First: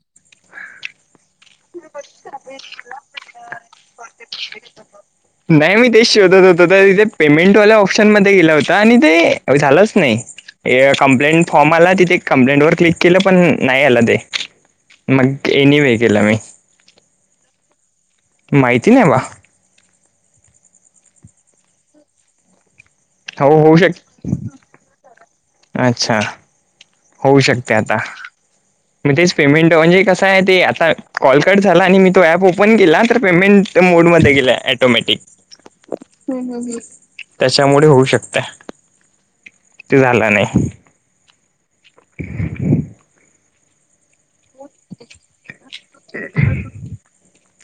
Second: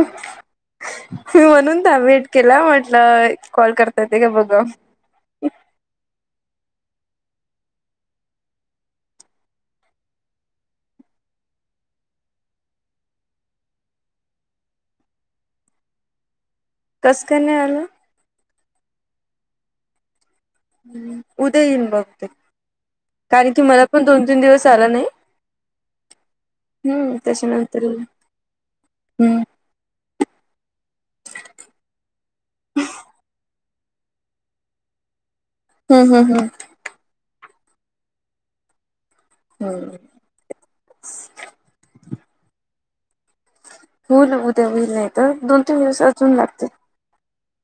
मी म्हणून द वेट केला म्हटलं कॉल करता येत का बघाव नाही मी तेच शोधत होत तर तिथे पेमेंट वाल्या ऑप्शन मध्ये गेलं होत आणि ते झालंच नाही. कं्प्लेंट फॉर्म आला तिथे कंप्लेंट वर क्लिक केलं पण नाही आला ते. मग एनवे केला मी. कसंक नाही आलं? माहिती नाही बा हम् उद्या येईन बघते कारण हो की होऊ मला शक पण दोन तीन दिवस आला नाही अच्छा हम्म होऊ शकते त्याच्यानंतर आता येईल. मग तेच हम्म पेमेंट म्हणजे कसं आहे ते आता कॉल कट झाला आणि मी तो ऍप ओपन केला तर पेमेंट मोडमध्ये गेलाय मॅटिक हम्म हम्म हम्म त्याच्यामुळे होऊ शकत. हम्म ते झालं नाही. [unintelligible] हो ना उद्या होईल नाही तर दोन तीन दिवस अजून लागतील.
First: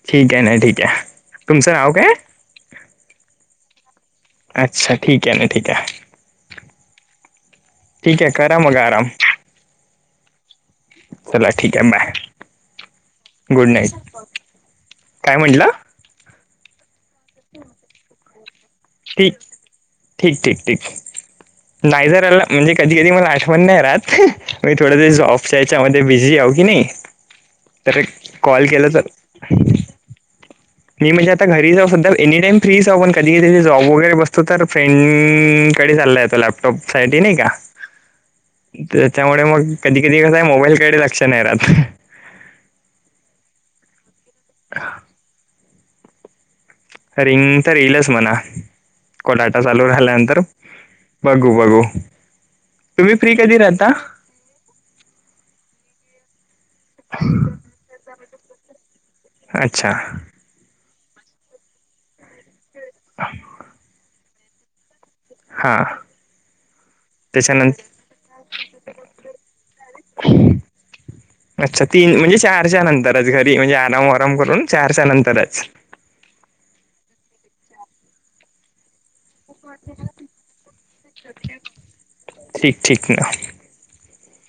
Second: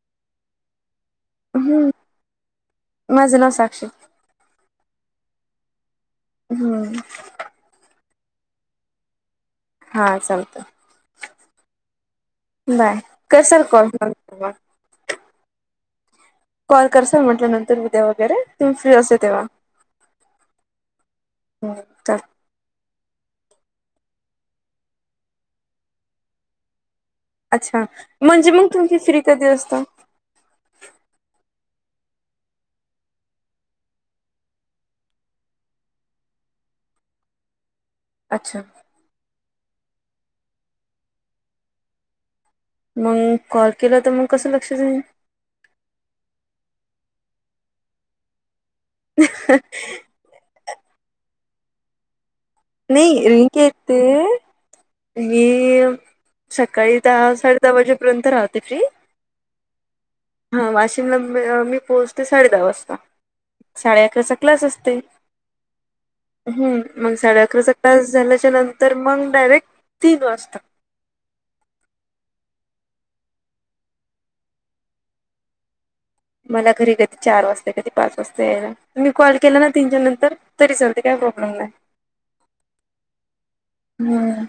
ठीक आहे ना ठीक आहे. तुमचं हम्म. नाव काय? माझ नाव साक्षी. अच्छा ठीक आहे ना ठीक आहे. हम्म. ठीक आहे करा मग आराम. हां चालतं. चला ठीक आहे. बाय, बाय करसाल गुड कॉल नाईट! मग, काय म्हटलं? कॉल करसा म्हटलं नंतर उद्या वगैरे, तुम्ही फ्री असते ठीक तेव्हा ठीक ठीक ठीक चाल नाझरला म्हणजे कधी कधी मला आठवण नाही राहात, मी थोडंस जॉबच्या याच्यामध्ये बिझी आहे की नाही. अच्छा तर म्हणजे कॉल मग केला तुमची तर फ्री कधी असत? मी म्हणजे आता घरी जाऊ सधा एनीटाइम फ्री जाऊ पण, कधी कधी जॉब वगैरे बसतो तर फ्रेंड कडे चाललाय जातो. लॅपटॉप साठी नाही का. अच्छा! त्याच्यामुळे मग कधी कधी कसय मोबाईलकडे लक्ष नाही राहत. मग कॉल केला तर मग कसं लक्षात येईल. रिंग तर येईलच म्हणा कोडाटा चालू राहिल्यानंतर. बघू बघू.. तुम्ही नाही फ्री रिंक कधी राहता? येते मी सकाळी दहा साडे दहा वाजेपर्यंत राहते फ्री. अच्छा! हा वाशिमला मी पोहोचते साडे दहा वाजता साडे अकरा वाजता क्लास असते. हां हम्म मग साडे त्याच्यानंतर अकराचा क्लास झाल्याच्या नंतर मग डायरेक्ट तीन वाजता. [unintelligible] अच्छा तीन म्हणजे चारच्या नंतरच घरी म्हणजे आराम वराम करून चारच्या नंतरच. मला घरी कधी चार वाजता कधी पाच वाजता यायला. मी कॉल केला ना तीनच्याार नंतर तरी चालते काय प्रॉब्लेम नाही. ठीक ठीक ना हम्म..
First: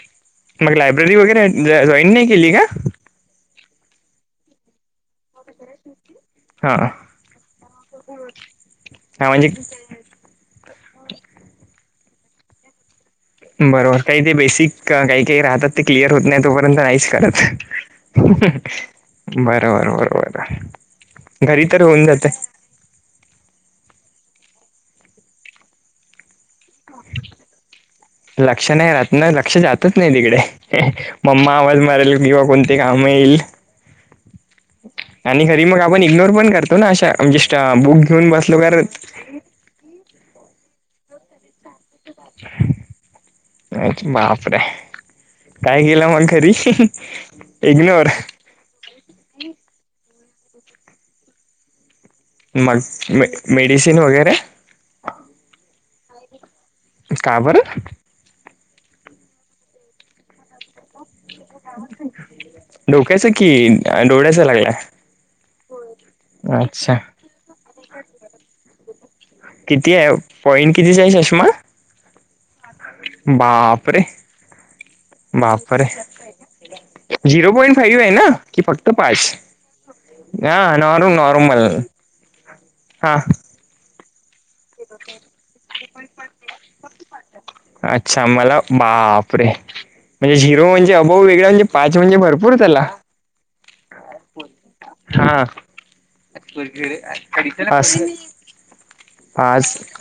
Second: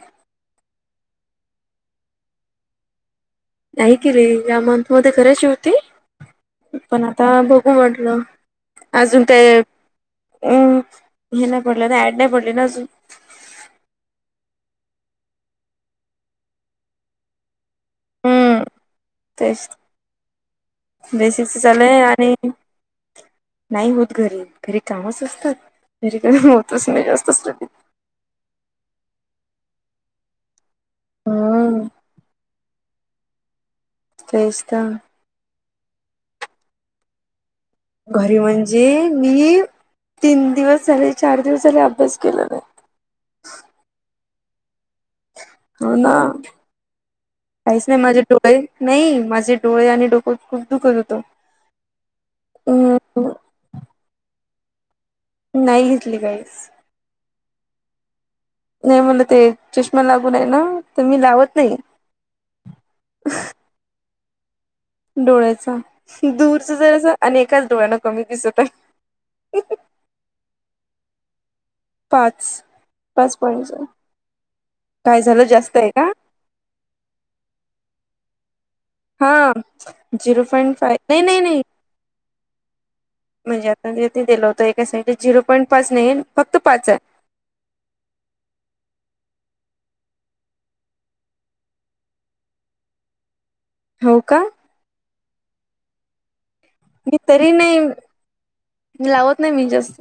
मग लायब्ररी वगैरे जॉईन नाही केली का? नाही केले या मंथ मध्ये करायची होती. हा पण आता बघू वाटलं अजून हा ते म्हणजे हम् हे नाही पडलं ना ऍड नाही पडली ना अजून. बरोबर काही ते बेसिक काही काही राहतात ते क्लिअर होत नाही तोपर्यंत आईश करात हम्म तेच बरोबर बरोबर बेसिकच घरी तर चालूय होऊन जाते. आणि नाही होत घरी घरी कामच असतात घरी गम होतच नाही जास्तचध. लक्ष नाही राहत ना लक्ष जातच नाही तिकडे मम्मा आवाज हम्म मारेल किंवा कोण ते आमहीईल.. तेचत. आणि खरी मग आपण इग्नोर पण करतो ना अशा म्हणजे च ब घरी म्हणजे मी तीन दिवस झाले चार दिवस झाले अभ्यास केला नाही. अ बापर काय हो केलं ना मग घरी काहीच नाही इग्नोर. माझे नाही माझे डोळे आणि डोकत खूप दुखत होतो. मग मेडिसिन वगैरे? नाही घेतली काही का बर? नाही मला ते चष्मा लागून आहे ना तर मी लावत नाही डोका्यायच कि डोळायच लागलय? डोळ्याचा दूरच जरा अस अनेकाच डोळ्याना कमी दिसत आहे. कती आहे पॉइंट किती चय चषमा? पाच पाच पॉंट बापरे काय झालं जास्त बापरे आहे का? झिरो पॉंट फाव्ह आहे ना? कि फक्त पाच हा झिरो हा पॉईंट फाय नॉम नाही नाही नाही नॉर्मल हा. म्हणजे आता ज दिलं होतं एका साइड झिरो पॉईंट पाच नाहीे फक्त पाच आहे. अच्छा मला बापरे! म्हणजे झिरो म्हणजे अभाऊ वेगळा म्हजे पाच म्हजे भरपूर झाला. हो का? मी तरी नाही [unintelligible] लावत नाही आज मी जास्त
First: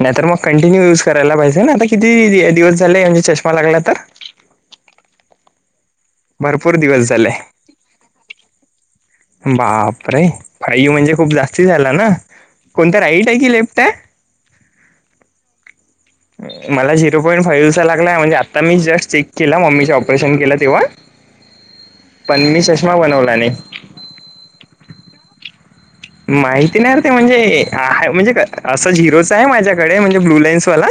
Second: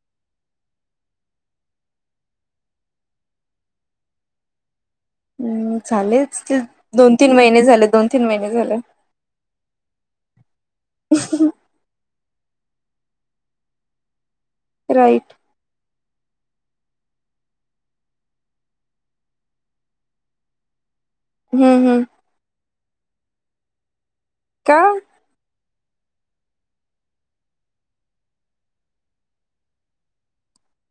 नाही तर मग कंटिन्यू युज करायला पाहिजे ना आता किती दिवस झाले म्हणजे चष्मा लागला तर? हम् लेच ते भरपूर दिवस दोन झाले तीन महिने झाले दोन तीन महिने झाले. बापरे फयू म्हणजे खूप जास्ती झाला ना कोणत राईट आहे की लेफ्ट आहे? राईट ह मला झिरो पॉईंट फाईव्हचा म्हणजे आता मी जस्ट चेक के म्मी ऑपरेशन केलं तेव्हा. हम् हम्म पण मी चष्मा बनवला नाही. का? माहिती नाही रे! ते म्हणजे म्हणजे असं झिरोच आहे माझ्याकडे म्हणजे ब्लू लाईन्सवाला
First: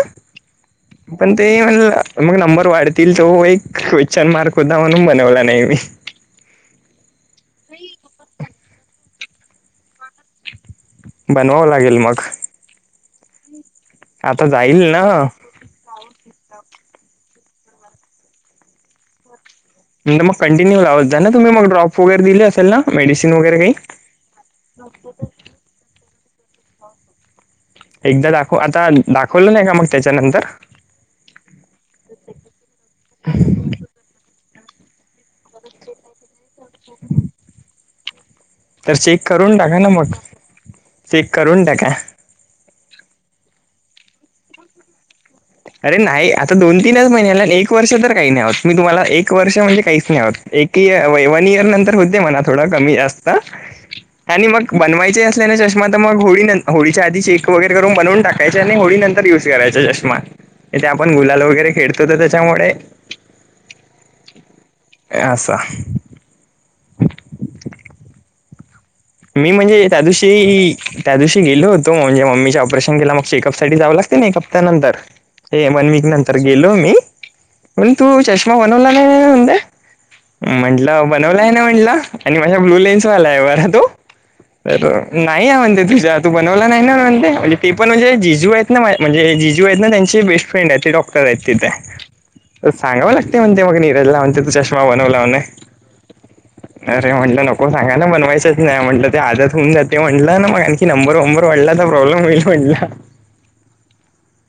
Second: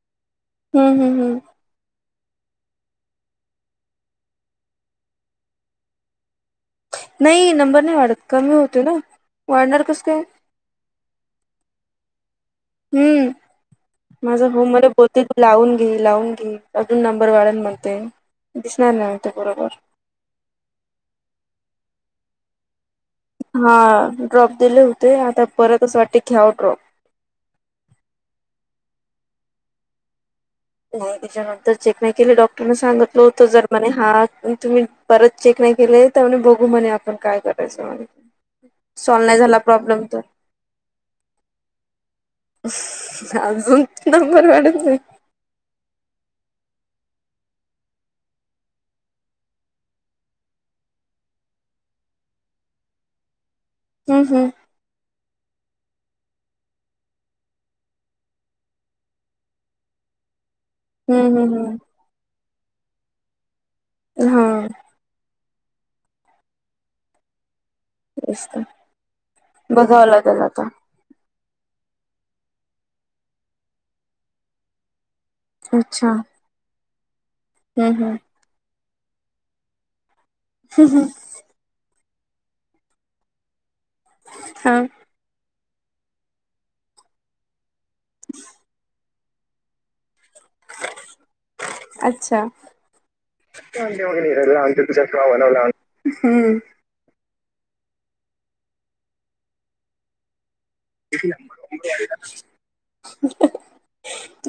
हम्म पण हम्म ते म्हणलं मग नंबर वाढतील तो एक क्वेश्चन मार्क होता म्हणून बनवला नाही मी. नाही नंबर नाही वाढत कमी होते ना वाढणार कसं काय? बनवावं लागेल मग. हम्म आता माझं होम जाईल मध्ये ना. बोती तू लावून. घे लावून घे अजून नंबर वाढल म्हणते दिसणार नाही ते बरोबर. म्ह मग कंटिन्यू लावत जा ना तुम्ही मग ड्रॉप वगैर दिल्ली असल ना? मेडिसिन वगैरे हा काही? ड्रॉप दिले होते आता परतच वाटते घ्याव ड्रॉप. एकदा दाखव आता दाखवलं नाही का मग त्याच्यानंतर? हो चेक नाही केले डॉक्टर न सांगितल हो जरणे हा तुम्ही परत चेक नाही केले तर मग बघू. आपण काय करायचं म्ह तर चेक करून टाका ना मग चेक करून टाका. नंबर वाते अरे नाही! आता दोन तीनच महिन्याला एक वर्ष तर काही नाही आहोत मी तुम्हाला एक वर्ष म्हणजे काहीच नाही आहोत. एक इर वन इयर नंतर होते म्हणा थोडं कमी जास्त हम्म आणि हम्म मग बनवायचे असल्याने च्मा तर मग होळी न होळीच्या आधी चे वगर करून बनूनाकायचे आणि होळी नंतर य करायचा चष्मा, इथे आपण हम्म गुलाल हम्म वगैरे हम्म खेळतो त त्याच्यामुळे ह. य अस. तेस त. मी म्हणजे, त्यादीवशी त्या दिवशी गेलो होतो म्हजे मम्मी ऑपरेशन केलं मग चेकअप सा जाव लागते ना एक हप्त्यानंतर. हे वन वीक अच्छा नंतर गेलो मी हम्म म्हण हम्म तू चष्मा बनवला नाही द्या- म्हंटलं बनवला आहे ना म्हंटलं आणि माझ्या ब्लू लेन्स वाला आहे बर तो हा तर नाही आहे म्हणते तुझ्या तू बनवला नाही ना म्हणते म्हणज ते पण म्हणजे जिजू आहेत ना माझे म्हणजे जिजू आहेत ना त्यांचे बेस्ट फ्रेंड आहेत ते डॉक्टर आहेत तिथे. अच्छा. सांगावं लागते म्हणते, मग हम्म निरजला म्हणते तू चष्मा बनवला म्हणे. अरे म्हटलं नको सांगा ला, बनवायचंच नाही म्हटलं ते आदत होऊन जाते, म्हटलं ना मग. की नंबर वंबर वाढला तर प्रॉब्लेम होईल म्हणला.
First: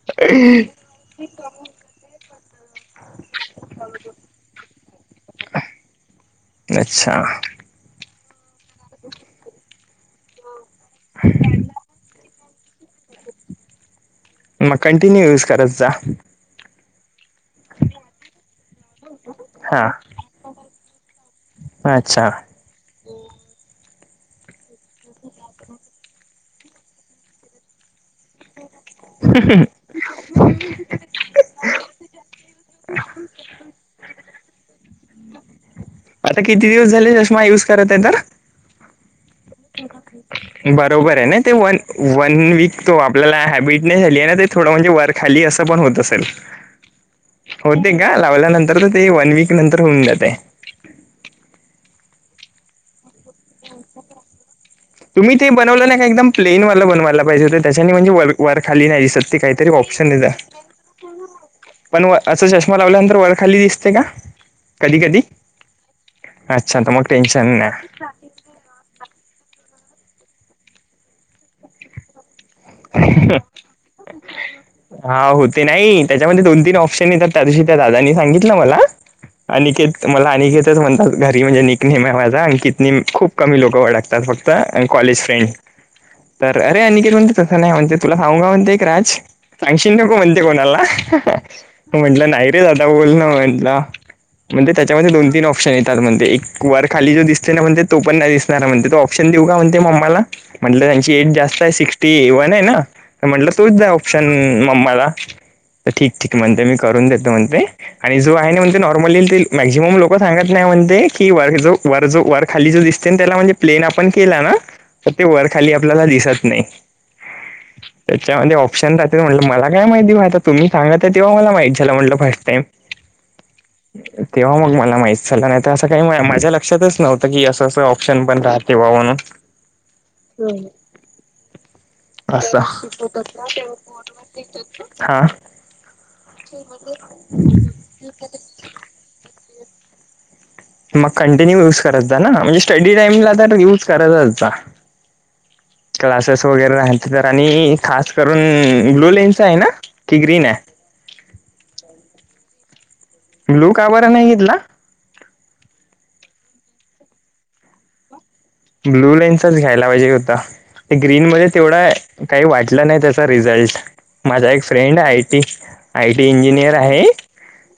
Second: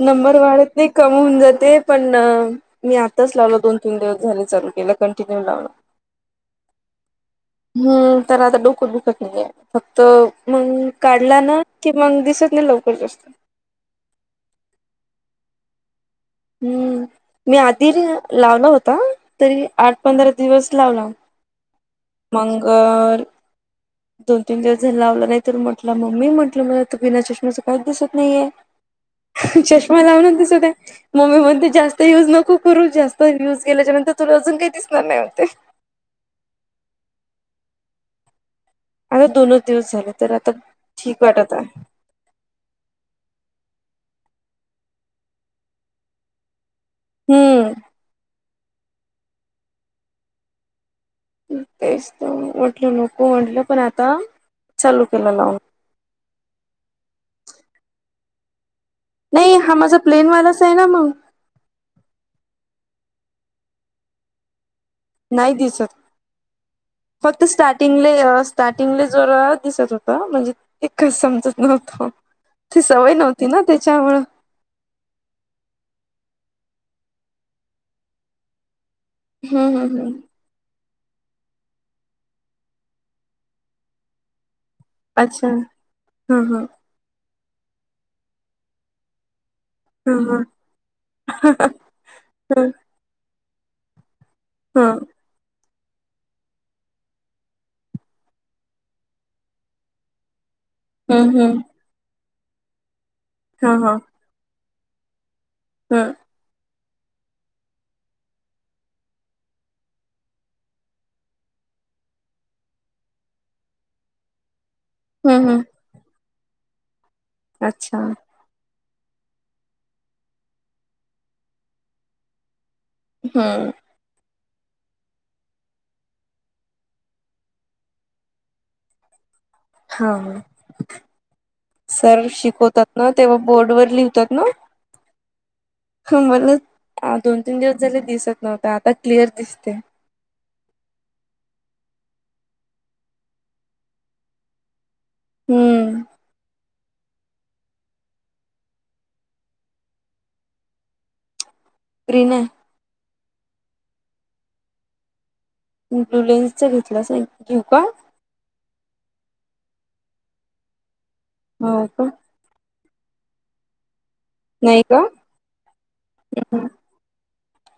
नंबर वाढत नाही, कमी होऊन जाते पण, मी आताच लावल, दोन तीन दिवस झाले चालू केलं, कंटिन्यू लावण. अच्छा. हम्म, तर आता डोकत दुखत नाहीये, फक्त मग काढला ना, कि मग दिसत नाही लवकर जास्त. मग, कंटिन्यू युज करत जा. हम्म, मी आधी लावल होत. आ, तरी हा आठ पंधरा दिवस लावला, अच्छा मंग [inaudible] दोन तीन दिवस झाल, लावला नाही तर, म्हटलं मम्मी मला त बिना चष्मेचं काहीच दिसत नाहीये. चष्मा लावूनच दिसते. मम्मी म्हणते जास्त युज नको करू, जास्त युज केल्याच्या नंतर तुला अजून काही दिसणार नाही म्हणते. आता किती दिवस झाले, चष्मा यूज करते तर. आता दोनच दिवस झाले, तर आता बरोबर ठीक ना वाटत ते वन आहे. वन वीक, तो आपल्याला हॅबिटनेस झाली आहे ना ते थोड म्हणजे वर खाली असं पण होत असेल. [inaudible] हम्म. ते का, लावल्यानंतर त ते वन वीक नंतर होऊन जाते. तेच त, म्हटल नको म्हटलं पण आता. चालू केला तुम्ही ते लावून बनवलं नाही का, एकदम प्लेन वाला बनवायला पाहिजे होत, त्याच्याने म्हणजे वरखाली नाही दिसत. तर ते काहीतरी हा माझा ऑप्शन प्लेन देता. वालाच आहे ना मग पण असं चष्मा लावल्यानंतर, वरखाली दिसते का? कधी कधी, नाही दिसत अच्छा त मग फक्त टेन्शन नाही. स्टार्टिंगले स्टार्टिंगले जरा दिसत होत, म्हणजे एकच समजत नव्हतं. ती सवय नव्हती ना, त्याच्यामुळं. हा हो ते नाही, त्याच्यामध्ये दोन तीन ऑप्शन येतात, त्या दिवशी त्या दादानी सांगितलं मला. हम्म हम्म अनिकेत हम्म मला अनिकेत म्हणतात, घरी म्हणजे निक नेमे माझा अंकितने खूप कमी लोकं ओळखतात, फक्त त अन कॉलेज फ्रेंड, अच्छा हा तर हा अरे अनिकेत म्हणता. तसं नाही म्हणते, तुला सांगूका म्हणते एक राज? सांगशीन हा नको हा म्हणते कोणाला, म्हंटलं नाही रे ह दादा बोलणा म्हटलं. म्हणते, हा त्याच्यामध्ये दोन तीन ऑप्शन येतात म्हणते. वर खाली जो दिसते ना म्हणते, तो पण नाही दिसणार म्हणते, तो ऑप्शन देऊ का म्हणते मम्माला. म्हटलं त्यांची एज हम्म हम्म जास्तय, सिक्स्टी वने ना, म्हटलं तोच हा द्या, हा ऑप शन मम्माला, ठीक हम्म ठीक म्हणते, मी करून देतो म्हणते. आणि जो आहे ना म्हणते, नॉर्मली मॅक्झिमम लोक सांगत नाही म्हणते, की वर जो वर जो वर खाली जो दिसते ना, त्याला म्हणजे प्लेन आपण केला ना, त ते वर हम्म हम्म खाली आपल्याला दिसत नाही. अच्छा. त्याच्यामध्ये ऑप्शन जात म्हटल मला काय माहिती आता तुम्ही सांगतल तेव्हा मला माहिती झालं म्हटलं फर्स्ट टाईम. हम्म. तेव्हा मग मला माहित झाल नाही तर असं काही माझ्या लक्षातच नव्हतं की असं अस ऑप्शन पण राहतेव्हा म्हणून. [unintelligible] [unintelligible] हा, ह. सर जेव्हा शिकवतात ना, तेव्हा बोर्डवरर लिवतात ना, ना हा म्हणून च दोन तीन दिवस झाले, दिसत नव्हता, आता क्लिअर दिसते. मग कंटिन्यू युज करत जा ना, म्हणजे स्टडी टाईमला तर, युज करतच जा. हम्म क्लासेस वगैरे आहेत. तर आणि खास करून ब्लू लेनच आहे ना की ग्रीन आहे? प्रिणे ब्लू का बरं नाही घेतला? ब्लु लेन्सच घेतलाच नाही. घेऊ का? ब्लू लेनचाच घ्यायला पाहिजे होता ग्रीनमध्ये हो तेवढा का काही वाटलं नाही त्याचा रिझल्ट. माझा एक नाही का फ्रेंड आयीटी, आयटी हा इंजिनियर आहे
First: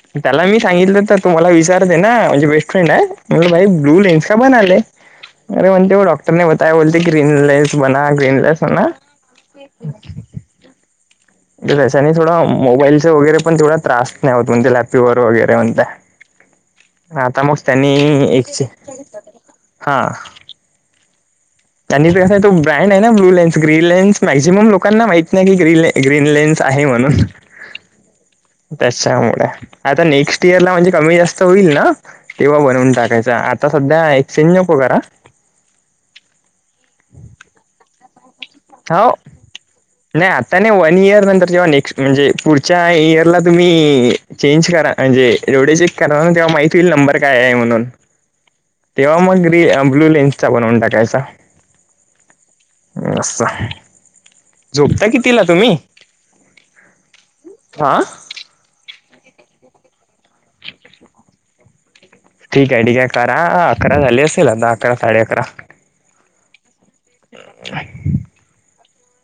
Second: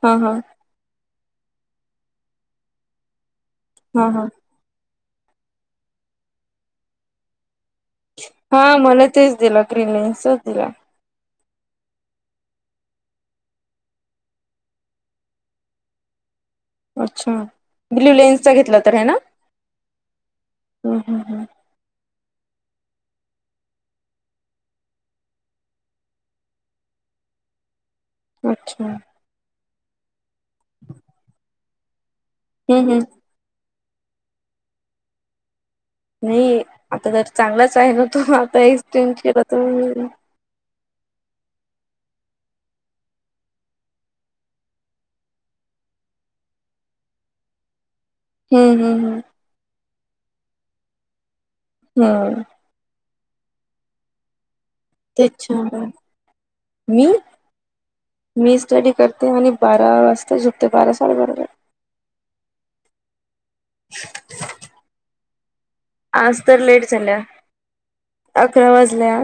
हा त्याला मी सांगितलं तर तुम्हाला विसारते ना म्हणजे बेस्ट फ्रेंड आहे म्हटलं भाई ब्लू हा हा लेन्स चा बनाले अरे म्हणते डॉक्टने बताया बोलते ग्रीन लेन्स बना ग्रीन लेन्स हा बना मला तेच दिलं ग्रीनलेन्सच दिला. त्याच्याने थोडं मोबाईलच वगैरे पण तेवढा त्रास नाही होत म्हणजे लॅपटॉप वगैरे म्हणता. अच्छा आता मग त्यांनी ब्ल्यू लेन्सचा एकचे घेतला तर आहे ना हा.. हम्म, हम्म, हम्म. त्यांनी कसं तो brand blue lens, green lens maximum लोकांना माहीत नाही की ग्रीन लेन्स ग्रीन लेन्स आहे म्हणून. अच्छा त्याच्यामुळे आता नेक्स्ट इयर ला म्हणजे कमी जास्त होईल ना? तेव्हा हम्म, बनवून हम्म. टाकायच आता सध्या एक्सचेंज नको करा नाही आता तर चांगलाच आहे न तो आता एक्सचेंज केला त. त्या नाही वन इयर नंतर जेव्हा नेक्स्ट म्हणजे पुढच्या इयरला तुम्ही चेंज करा म्हणजे डोळे चेक करा तेव्हा माहती होईल नंबर काय आहे म्हणून.. हम्म हम्म तेव्हा हम्म मग ब्लू लेन्सचा बनवून टाकायचा. हम्म. अस. झोपता तेच कितीला छान तुम्ही आहे. मी हा? मी स्टडी करते आणि बारा वाजता झोपते बारा, साडे बारा ला. ठीक आहे ठीके करा अकरा झाले असतील आता अकरा, साडे अकरा. आज तर लेट झाल्या अकरा वाजल्या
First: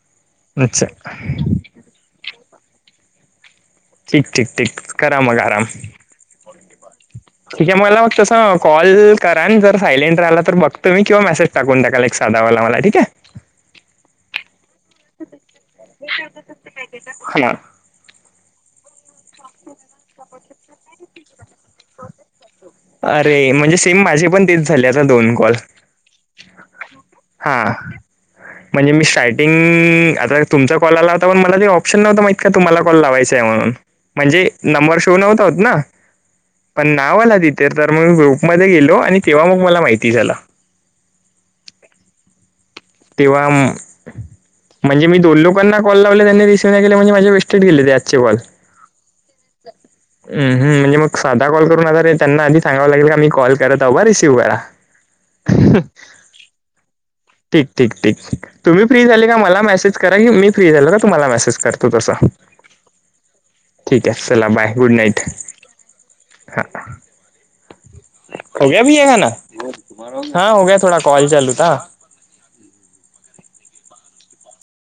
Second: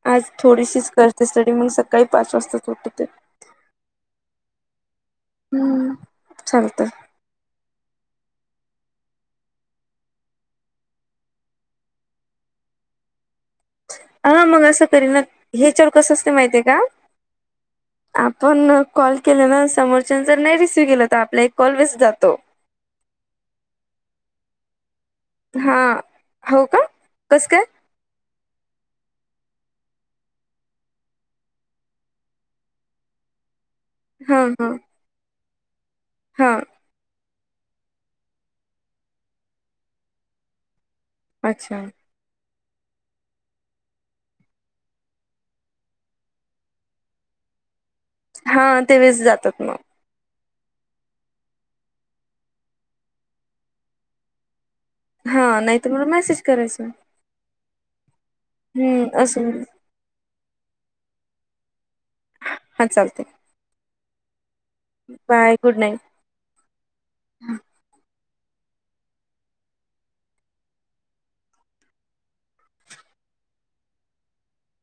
आज. आज अच्छा थोडीशीच करते स्टडी मग सकाळी पाच वाजता उठते. ठीके, ठीक, करा मग आराम हम्म चालतय ठीक आहे मला मग तस कॉल करा जर सायलेंट राहिला तर बघतो मी किंवा मेसेज टाकून द्याल एक साधा वाला मला ठीके आहे. हा मग असं करी ना हे चवर आहे कसं असते माहती आहेय का? हा आपण कॉल केले ना समोरच्या जर नाही रिसीव्ह केलं तर आपला एक कॉल वेस्ट जातो. अरे म्हणजे सेम माझे पण तेच झाले आता दोन कॉल. हा हो का कस काय? हां. म्हणजे मी स्टार्टिंग आता तुमचा कॉल आलाव होता पण मला ते ऑप्शन नव्हत माहित का तुम्हाला कॉल लावायचा आहे म्हणून. म्हणजे नंबर शो नव्हता होत ना. हां. पण नावला तिथे तर मी ग्रुपमध्ये गेलो आणि तेव्हा मग मला माहिती झालं. अच्छा. तेव्हा म्हणजे मी दोन लोकांना कॉल लावले त्यांनी रिसीव्ह नाही केले म्हणजे माझे वेस्टेट गेले त्या हा ते वेस्ट जातात मग हमम म्हणजे मग साधा कॉल करून आताे त्यांना आधी सांगाव लागेल का मी कॉल करत बा रिसीव्ह करा हा नाही तर मला मेसेज करायचं ठीक ठीक ठीक तुम्ही फ्री झाली असं का मेसेज करा की मी फ्री झालो का तुम्हाला मेसेज करतो तसं. हां चालते. ठीक आहे चला bye good night bye good night हा. होग्या भैया खाना तुम्हारा हा होगया थोडा कॉल चालूथा.